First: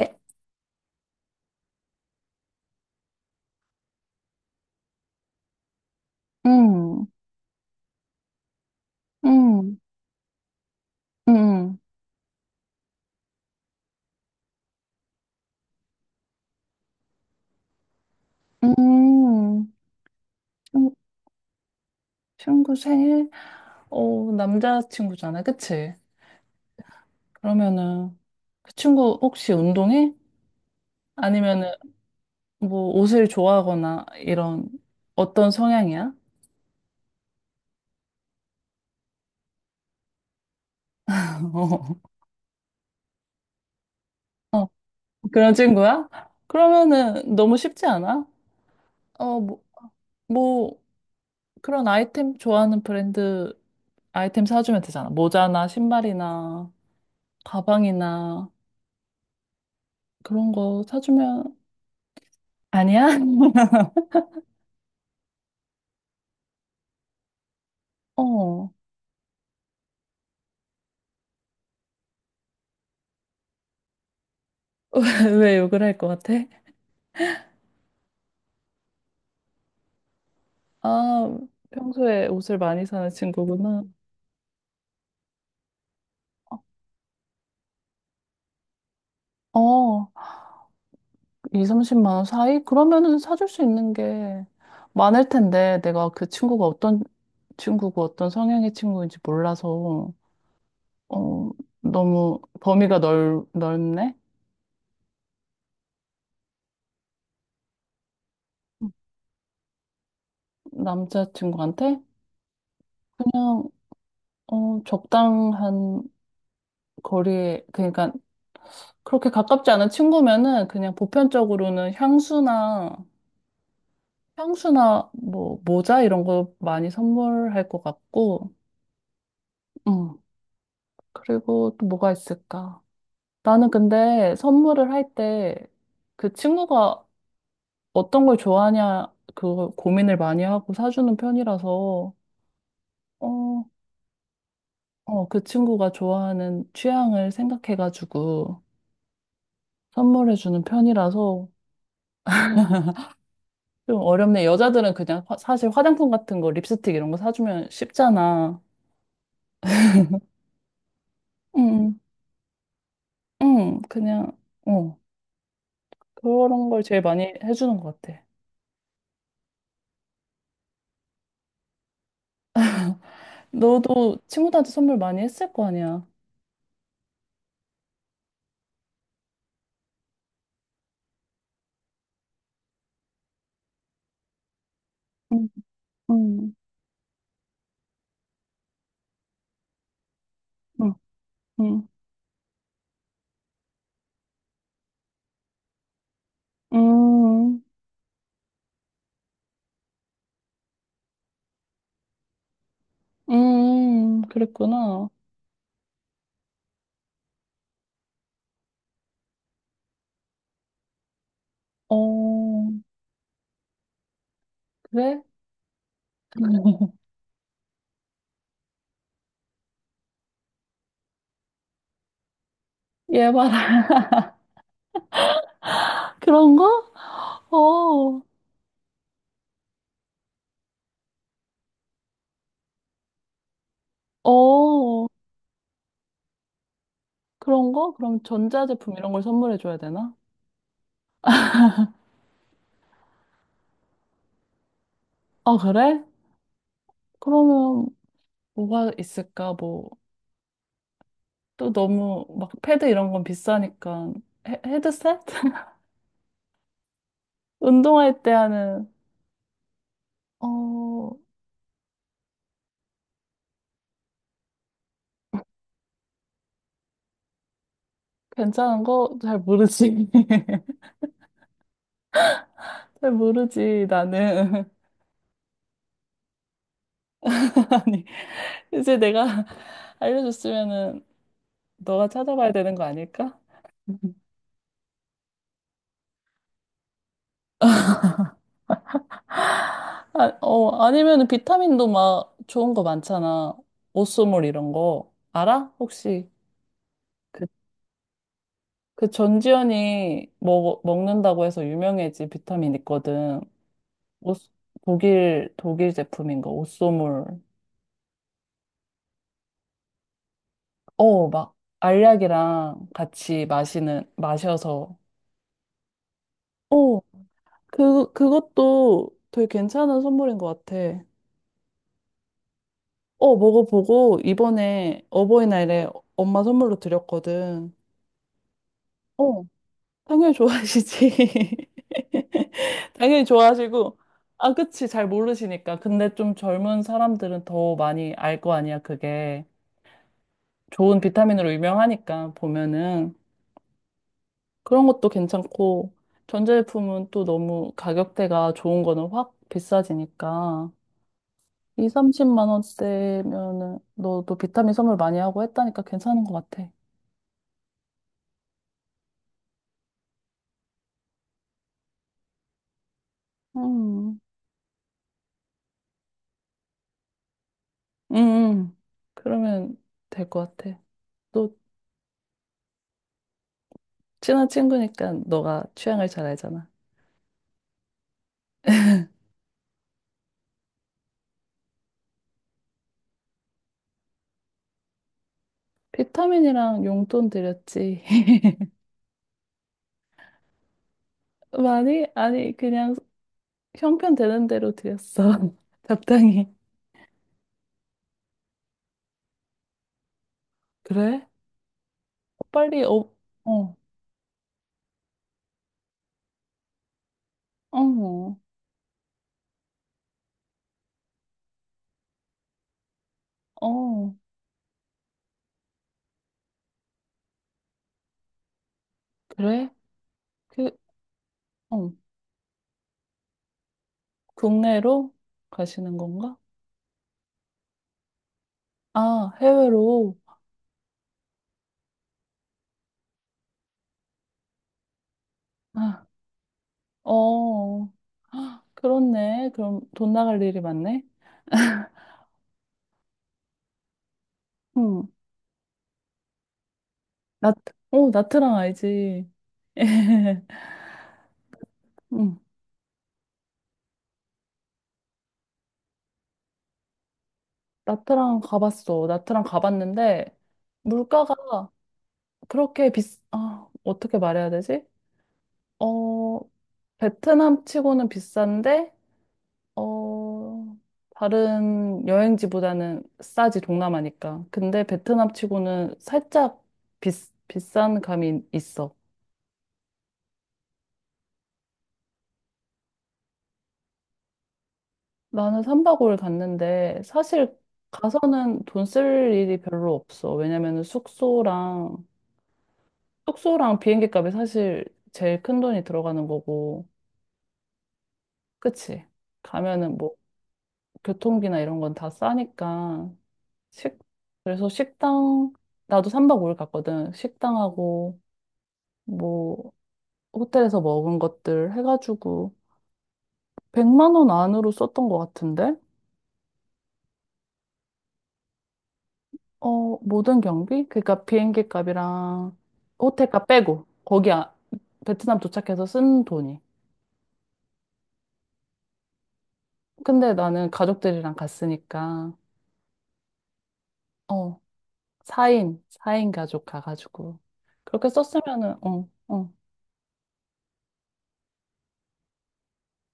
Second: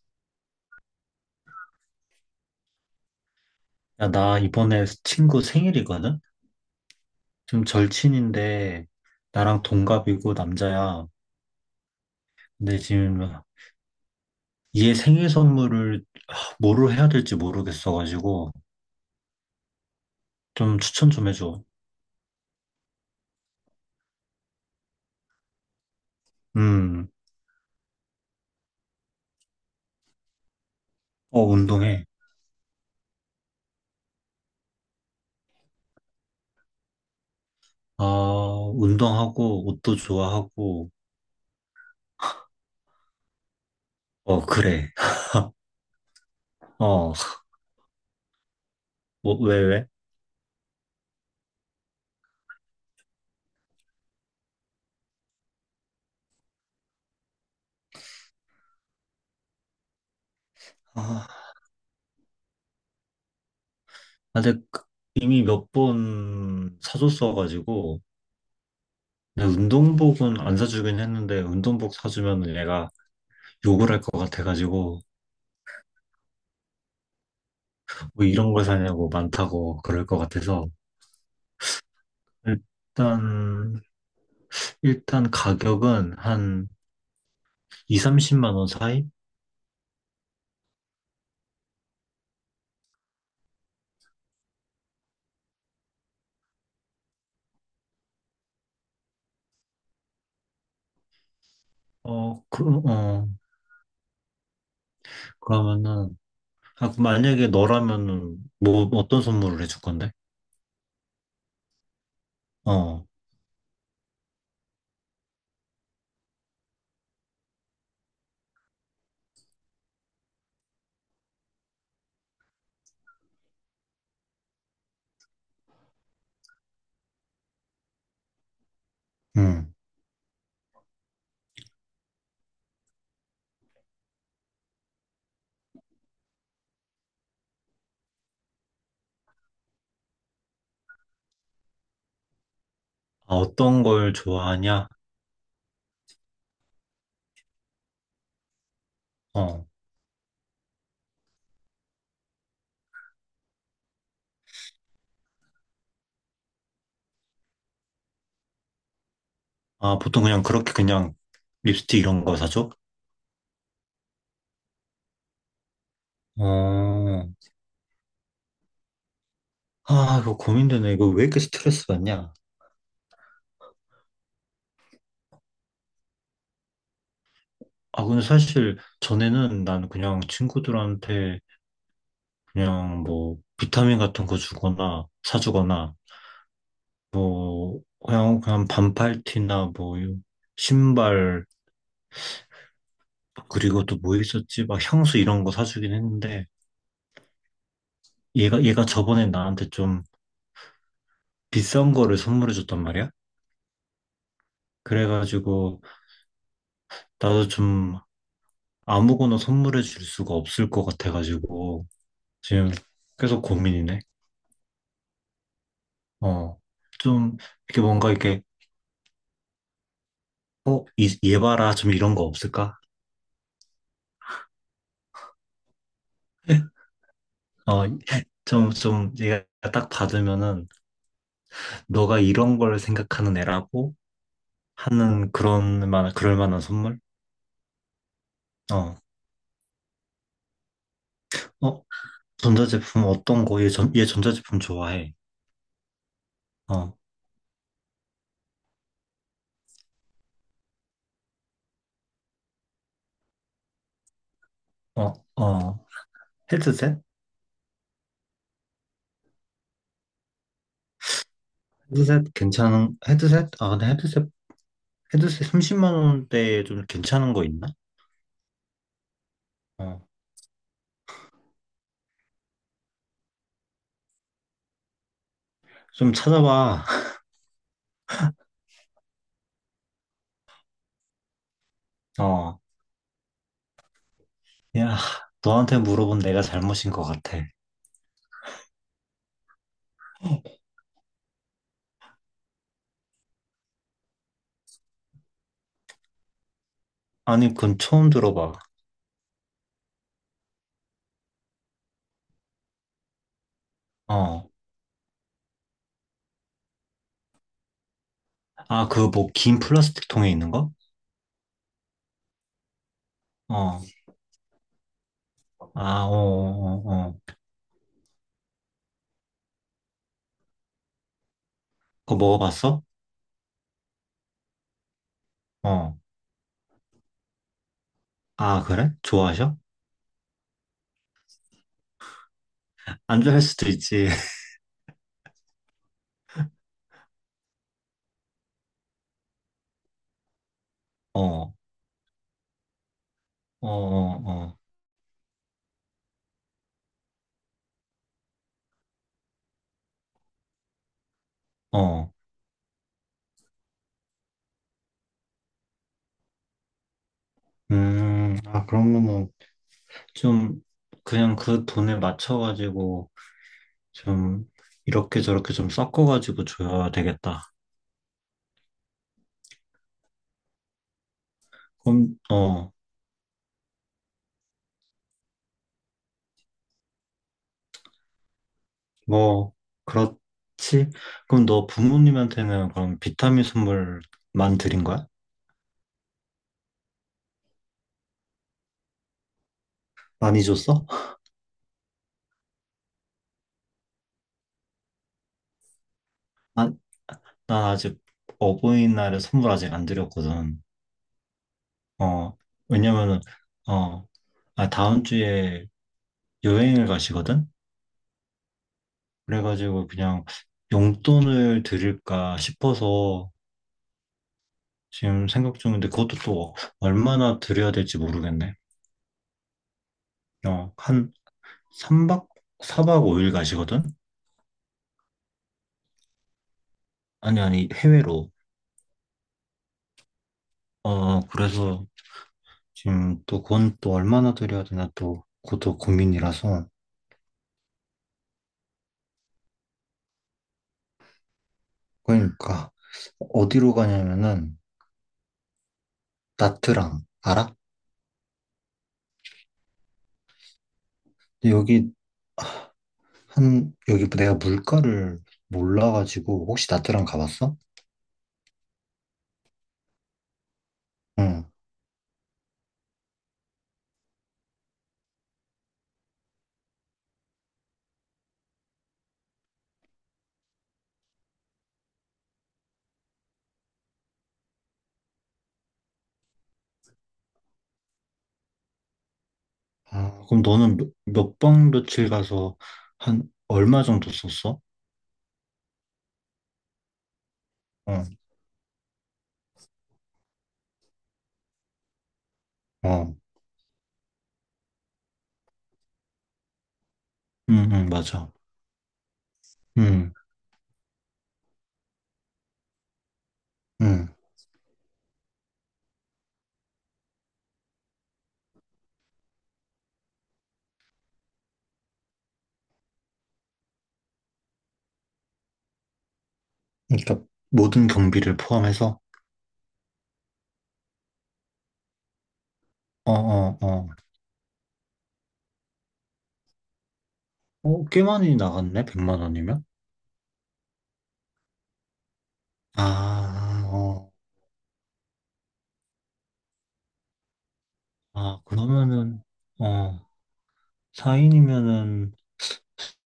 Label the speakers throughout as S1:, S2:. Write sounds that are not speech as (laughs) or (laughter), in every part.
S1: 예?
S2: 야, 나 이번에 친구 생일이거든?
S1: 음,
S2: 좀 절친인데, 나랑
S1: 음,
S2: 동갑이고 남자야.
S1: 음,
S2: 근데 지금 얘 생일 선물을 뭐로 해야 될지 모르겠어가지고,
S1: 음.
S2: 좀
S1: 친-
S2: 추천 좀 해줘.
S1: 친구 생일? 어, 남자친구잖아, 그치?
S2: 음,
S1: 그러면은, 그 친구 혹시 운동해?
S2: 어,
S1: 아니면은,
S2: 운동해.
S1: 뭐, 옷을 좋아하거나, 이런, 어떤 성향이야?
S2: 아, 운동하고, 옷도 좋아하고,
S1: (laughs)
S2: 어,
S1: 어, 어,
S2: 그래.
S1: 그런 친구야?
S2: 어,
S1: 그러면은, 너무 쉽지 않아?
S2: 뭐,
S1: 어,
S2: 왜,
S1: 뭐,
S2: 왜?
S1: 뭐, 그런 아이템 좋아하는 브랜드 아이템 사주면 되잖아. 모자나, 신발이나, 가방이나, 그런 거
S2: 아,
S1: 사주면, 아니야?
S2: 근데 이미 몇 번 사줬어가지고,
S1: 어,
S2: 근데 운동복은 안 사주긴 했는데, 운동복 사주면 얘가 욕을 할 것 같아가지고,
S1: (laughs) 왜 욕을 할 것 같아?
S2: 뭐 이런 걸 사냐고 많다고 그럴 것 같아서
S1: 아, 평소에 옷을 많이 사는
S2: 일단
S1: 친구구나.
S2: 일단 가격은 한 2, 30만 원 사이?
S1: 어, 2, 30만 원 사이? 그러면은 사줄 수 있는 게 많을 텐데, 내가 그 친구가 어떤 친구고 어떤 성향의 친구인지 몰라서, 어, 너무
S2: 어,
S1: 범위가 넓네?
S2: 그러면은 아, 그 만약에 너라면은 뭐 어떤 선물을 해줄 건데?
S1: 남자친구한테?
S2: 어,
S1: 그냥, 어, 적당한 거리에, 그러니까, 그렇게 가깝지 않은 친구면은 그냥 보편적으로는 향수나 뭐 모자 이런 거 많이 선물할 것 같고,
S2: 음.
S1: 음. 그리고 또 뭐가 있을까? 나는 근데 선물을 할 때 그 친구가 어떤 걸 좋아하냐 그거 고민을 많이 하고 사주는 편이라서,
S2: 아,
S1: 어,
S2: 어떤 걸 좋아하냐?
S1: 어, 그 친구가 좋아하는 취향을 생각해가지고
S2: 어,
S1: 선물해주는 편이라서 좀 어렵네. 여자들은 그냥 사실 화장품 같은 거, 립스틱 이런 거 사주면 쉽잖아.
S2: 아, 보통 그냥 그렇게 그냥
S1: 응,
S2: 립스틱 이런 거 사줘?
S1: 응, 그냥. 어. 그런 걸 제일
S2: 어,
S1: 많이 해주는 것 같아.
S2: 아, 이거 고민되네. 이거 왜 이렇게 스트레스 받냐?
S1: 너도 친구들한테 선물 많이 했을 거 아니야.
S2: 아, 근데 사실 전에는 난 그냥 친구들한테 그냥 뭐 비타민 같은 거 주거나
S1: 응,
S2: 사주거나
S1: 응,
S2: 뭐 그냥 반팔티나 뭐
S1: 응,
S2: 신발
S1: 응,
S2: 그리고 또 뭐 있었지? 막 향수 이런 거 사주긴 했는데
S1: 응,
S2: 얘가 저번에 나한테 좀 비싼 거를 선물해 줬단 말이야.
S1: 응, 그랬구나.
S2: 그래가지고 나도 좀 아무거나 선물해 줄 수가 없을 것 같아가지고
S1: 어,
S2: 지금 계속 고민이네.
S1: 그래?
S2: 어.
S1: (laughs)
S2: 좀 이렇게 뭔가 이렇게 얘 봐라 좀 이런 거 없을까?
S1: 얘 봐라. 그런 거?
S2: 어,
S1: 어,
S2: 좀, 얘가 딱 받으면은, 너가 이런 걸 생각하는 애라고
S1: 어,
S2: 하는 그럴 만한 선물?
S1: 그런 거? 그럼 전자제품
S2: 어,
S1: 이런 걸 선물해 줘야 되나?
S2: 어, 전자제품 어떤 거? 얘 전자제품 좋아해.
S1: 아, 그래?
S2: 어,
S1: 그러면 뭐가 있을까? 뭐, 또 너무 막 패드 이런 건 비싸니까 헤,
S2: 어,
S1: 헤드셋? (laughs)
S2: 어, 헤드셋?
S1: 운동할 때 하는, 어,
S2: 헤드셋 괜찮은, 헤드셋? 아, 근데 헤드셋 30만 원대에 좀 괜찮은 거 있나?
S1: 괜찮은 거 잘
S2: 어,
S1: 모르지. (laughs) 잘 모르지, 나는.
S2: 좀 찾아봐. (laughs)
S1: (laughs) 아니, 이제 내가 (laughs) 알려줬으면은 너가 찾아봐야
S2: 어,
S1: 되는 거 아닐까?
S2: 야, 너한테 물어본 내가 잘못인 것 같아.
S1: 아, 어, 아니면은 비타민도 막 좋은 거 많잖아. 오쏘물 이런 거. 알아? 혹시? 그,
S2: 아니, 그건 처음 들어봐.
S1: 그 전지현이 먹는다고 해서 유명해진 비타민 있거든. 오쏘-
S2: 어,
S1: 독일 제품인 거, 오쏘물.
S2: 아, 그 뭐, 긴 플라스틱 통에 있는 거?
S1: 어, 막 알약이랑 같이
S2: 어,
S1: 마시는, 마셔서.
S2: 아, 어, 어,
S1: 어,
S2: 어. 어.
S1: 그것도 되게 괜찮은 선물인 것 같아.
S2: 그거 먹어봤어?
S1: 어, 먹어보고 이번에 어버이날에
S2: 어.
S1: 엄마 선물로 드렸거든.
S2: 아, 그래?
S1: 어,
S2: 좋아하셔?
S1: 당연히 좋아하시지. (laughs)
S2: 안
S1: 당연히
S2: 좋아할 수도
S1: 좋아하시고.
S2: 있지. (laughs)
S1: 아, 그치. 잘 모르시니까. 근데 좀 젊은 사람들은 더 많이 알 거 아니야, 그게. 좋은
S2: 어,
S1: 비타민으로
S2: 어,
S1: 유명하니까, 보면은.
S2: 어,
S1: 그런 것도 괜찮고, 전자제품은 또 너무 가격대가 좋은 거는 확 비싸지니까.
S2: 어,
S1: 2,
S2: 어.
S1: 30만 원대면은 너도 비타민 선물 많이 하고 했다니까 괜찮은 것 같아.
S2: 아, 그러면은 좀 그냥 그 돈에 맞춰가지고
S1: 음,
S2: 좀 이렇게 저렇게 좀 섞어가지고 줘야 되겠다.
S1: 응, 응. 그러면 될 것 같아. 너
S2: 그럼, 어,
S1: 친한 친구니까 너가 취향을 잘 알잖아.
S2: 뭐, 그렇지? 그럼 너 부모님한테는 그럼 비타민 선물만 드린 거야?
S1: 비타민이랑 용돈 드렸지. (laughs)
S2: 많이 줬어?
S1: 많이? 아니, 그냥 형편 되는 대로 드렸어. (laughs) 적당히.
S2: 아, 난 아직 어버이날에 선물 아직 안 드렸거든.
S1: 그래?
S2: 어,
S1: 빨리, 어,
S2: 왜냐면은,
S1: 어,
S2: 어, 아, 다음 주에 여행을 가시거든?
S1: 어,
S2: 그래가지고 그냥 용돈을 드릴까 싶어서
S1: 어,
S2: 지금 생각 중인데 그것도 또 얼마나 드려야 될지 모르겠네.
S1: 그래? 그,
S2: 어, 한
S1: 어,
S2: 3박, 4박 5일 가시거든?
S1: 국내로 가시는 건가?
S2: 아니, 아니, 해외로.
S1: 아, 해외로.
S2: 어, 그래서 지금 또 그건 또 얼마나 드려야 되나 또 그것도
S1: 아.
S2: 고민이라서.
S1: 어, 헉, 그렇네. 그럼 돈 나갈 일이 많네.
S2: 그러니까 어디로 가냐면은
S1: 응.
S2: 나트랑, 알아?
S1: 나트, 어, 나트랑 알지. (laughs)
S2: 여기
S1: 응.
S2: 여기 내가 물가를 몰라가지고, 혹시 나트랑 가봤어?
S1: 나트랑 가봤어. 나트랑 가봤는데,
S2: 응.
S1: 물가가 그렇게 아, 어떻게 말해야 되지? 어, 베트남 치고는 비싼데, 어, 다른 여행지보다는 싸지, 동남아니까. 근데 베트남 치고는 살짝 비, 비싼 감이 있어.
S2: 아, 그럼 너는 몇 박, 며칠 가서 한 얼마 정도 썼어?
S1: 나는 3박 5일 갔는데 사실
S2: 응.
S1: 가서는 돈 쓸 일이 별로 없어. 왜냐면은
S2: 어,
S1: 숙소랑 비행기 값이 사실 제일 큰 돈이 들어가는 거고.
S2: 응, 응, 맞아.
S1: 그치? 가면은
S2: 응,
S1: 뭐 교통비나 이런 건 다 싸니까. 식
S2: 응.
S1: 그래서 식당 나도 3박 5일 갔거든. 식당하고 뭐 호텔에서 먹은 것들 해가지고 100만 원 안으로 썼던 것 같은데?
S2: 그러니까 모든 경비를 포함해서?
S1: 어, 모든 경비? 그러니까 비행기 값이랑
S2: 어,
S1: 호텔 값
S2: 어,
S1: 빼고
S2: 어.
S1: 거기 아, 베트남 도착해서 쓴 돈이.
S2: 어, 꽤 많이 나갔네, 100만 원이면?
S1: 근데 나는 가족들이랑 갔으니까
S2: 아, 어.
S1: 어, 4인, 사인 가족 가가지고 그렇게
S2: 아,
S1: 썼으면은 어,
S2: 그러면은,
S1: 어.
S2: 어, 4인이면은,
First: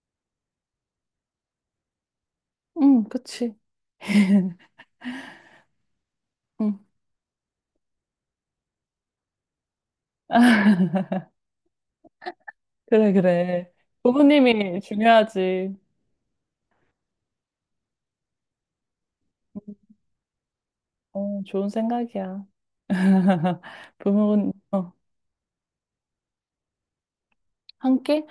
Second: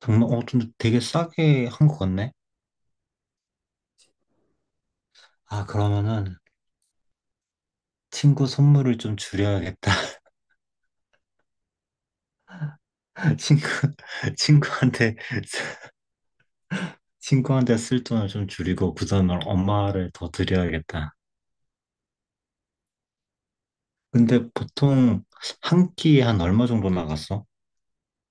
S2: 정말, 어, 근데 되게 싸게 한 것 같네?
S1: 응, 그치.
S2: 아, 그러면은,
S1: 응.
S2: 친구 선물을 좀 줄여야겠다.
S1: 그래,
S2: 친구,
S1: 그래.
S2: (laughs)
S1: 부모님이
S2: 친구한테,
S1: 중요하지.
S2: (laughs) 친구한테 쓸 돈을 좀 줄이고 그 돈을
S1: 응,
S2: 엄마를 더 드려야겠다.
S1: 어, 좋은 생각이야. (laughs)
S2: 근데
S1: 부모님, 어.
S2: 보통 한 끼에 한 얼마 정도 나갔어?
S1: 한 끼?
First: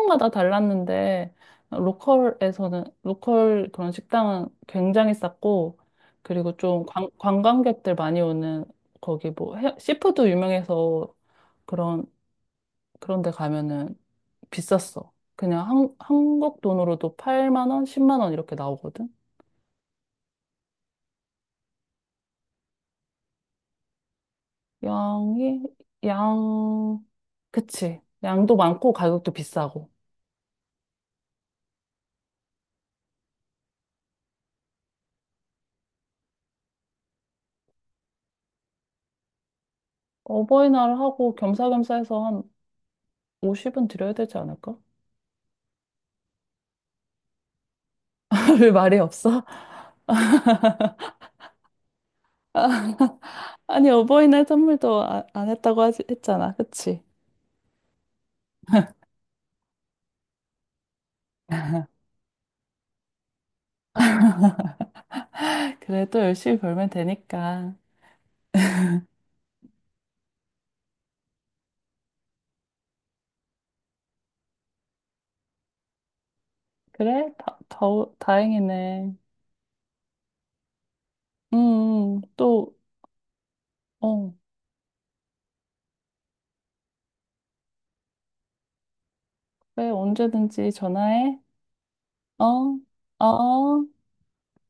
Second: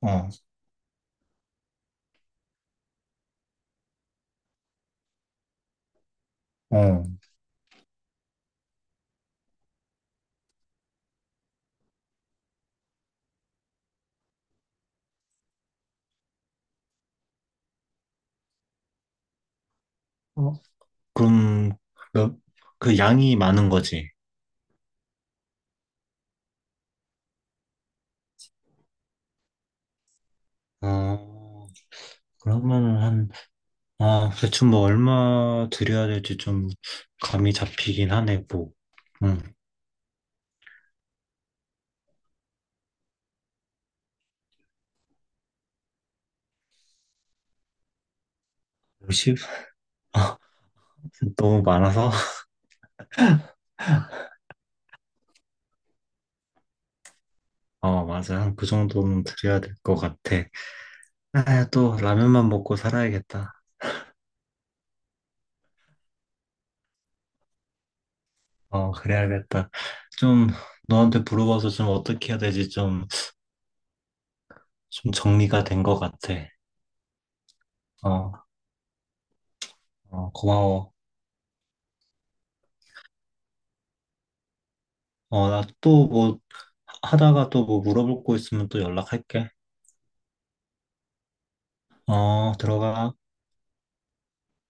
S2: 어,
S1: 달랐는데, 로컬에서는, 로컬 그런 식당은 굉장히 쌌고, 그리고 좀
S2: 어.
S1: 관광객들 많이 오는, 거기 뭐, 시푸드 유명해서 그런, 그런 데 가면은 비쌌어. 그냥 한국 돈으로도 8만 원, 10만 원 이렇게 나오거든?
S2: 어, 그럼, 그 양이 많은 거지.
S1: 양이, 양, 그치. 양도 많고 가격도 비싸고.
S2: 어, 그러면은 아, 대충 뭐 얼마 드려야 될지 좀 감이 잡히긴 하네, 뭐. 응,
S1: 어버이날 하고 겸사겸사 해서 한 50은 드려야 되지 않을까? 별 말이
S2: 10? (laughs)
S1: 없어?
S2: 너무 많아서? (laughs)
S1: 아, (laughs) 아니, 어버이날 선물도 안 했다고 하지, 했잖아. 그치?
S2: 어, 맞아. 한 그 정도는 드려야 될 것 같아. 아, 또 라면만 먹고 살아야겠다.
S1: 그래도 열심히 벌면 되니까.
S2: 어, 그래야겠다. 좀 너한테 물어봐서 좀 어떻게 해야 되지? 좀 정리가 된 것 같아.
S1: 그래?
S2: 어,
S1: 다행이네.
S2: 어, 고마워.
S1: 또, 어,
S2: 어, 나 또 뭐 하다가 또 뭐 물어볼 거 있으면 또 연락할게.
S1: 그래, 언제든지 전화해. 어,
S2: 어, 들어가.
S1: 어.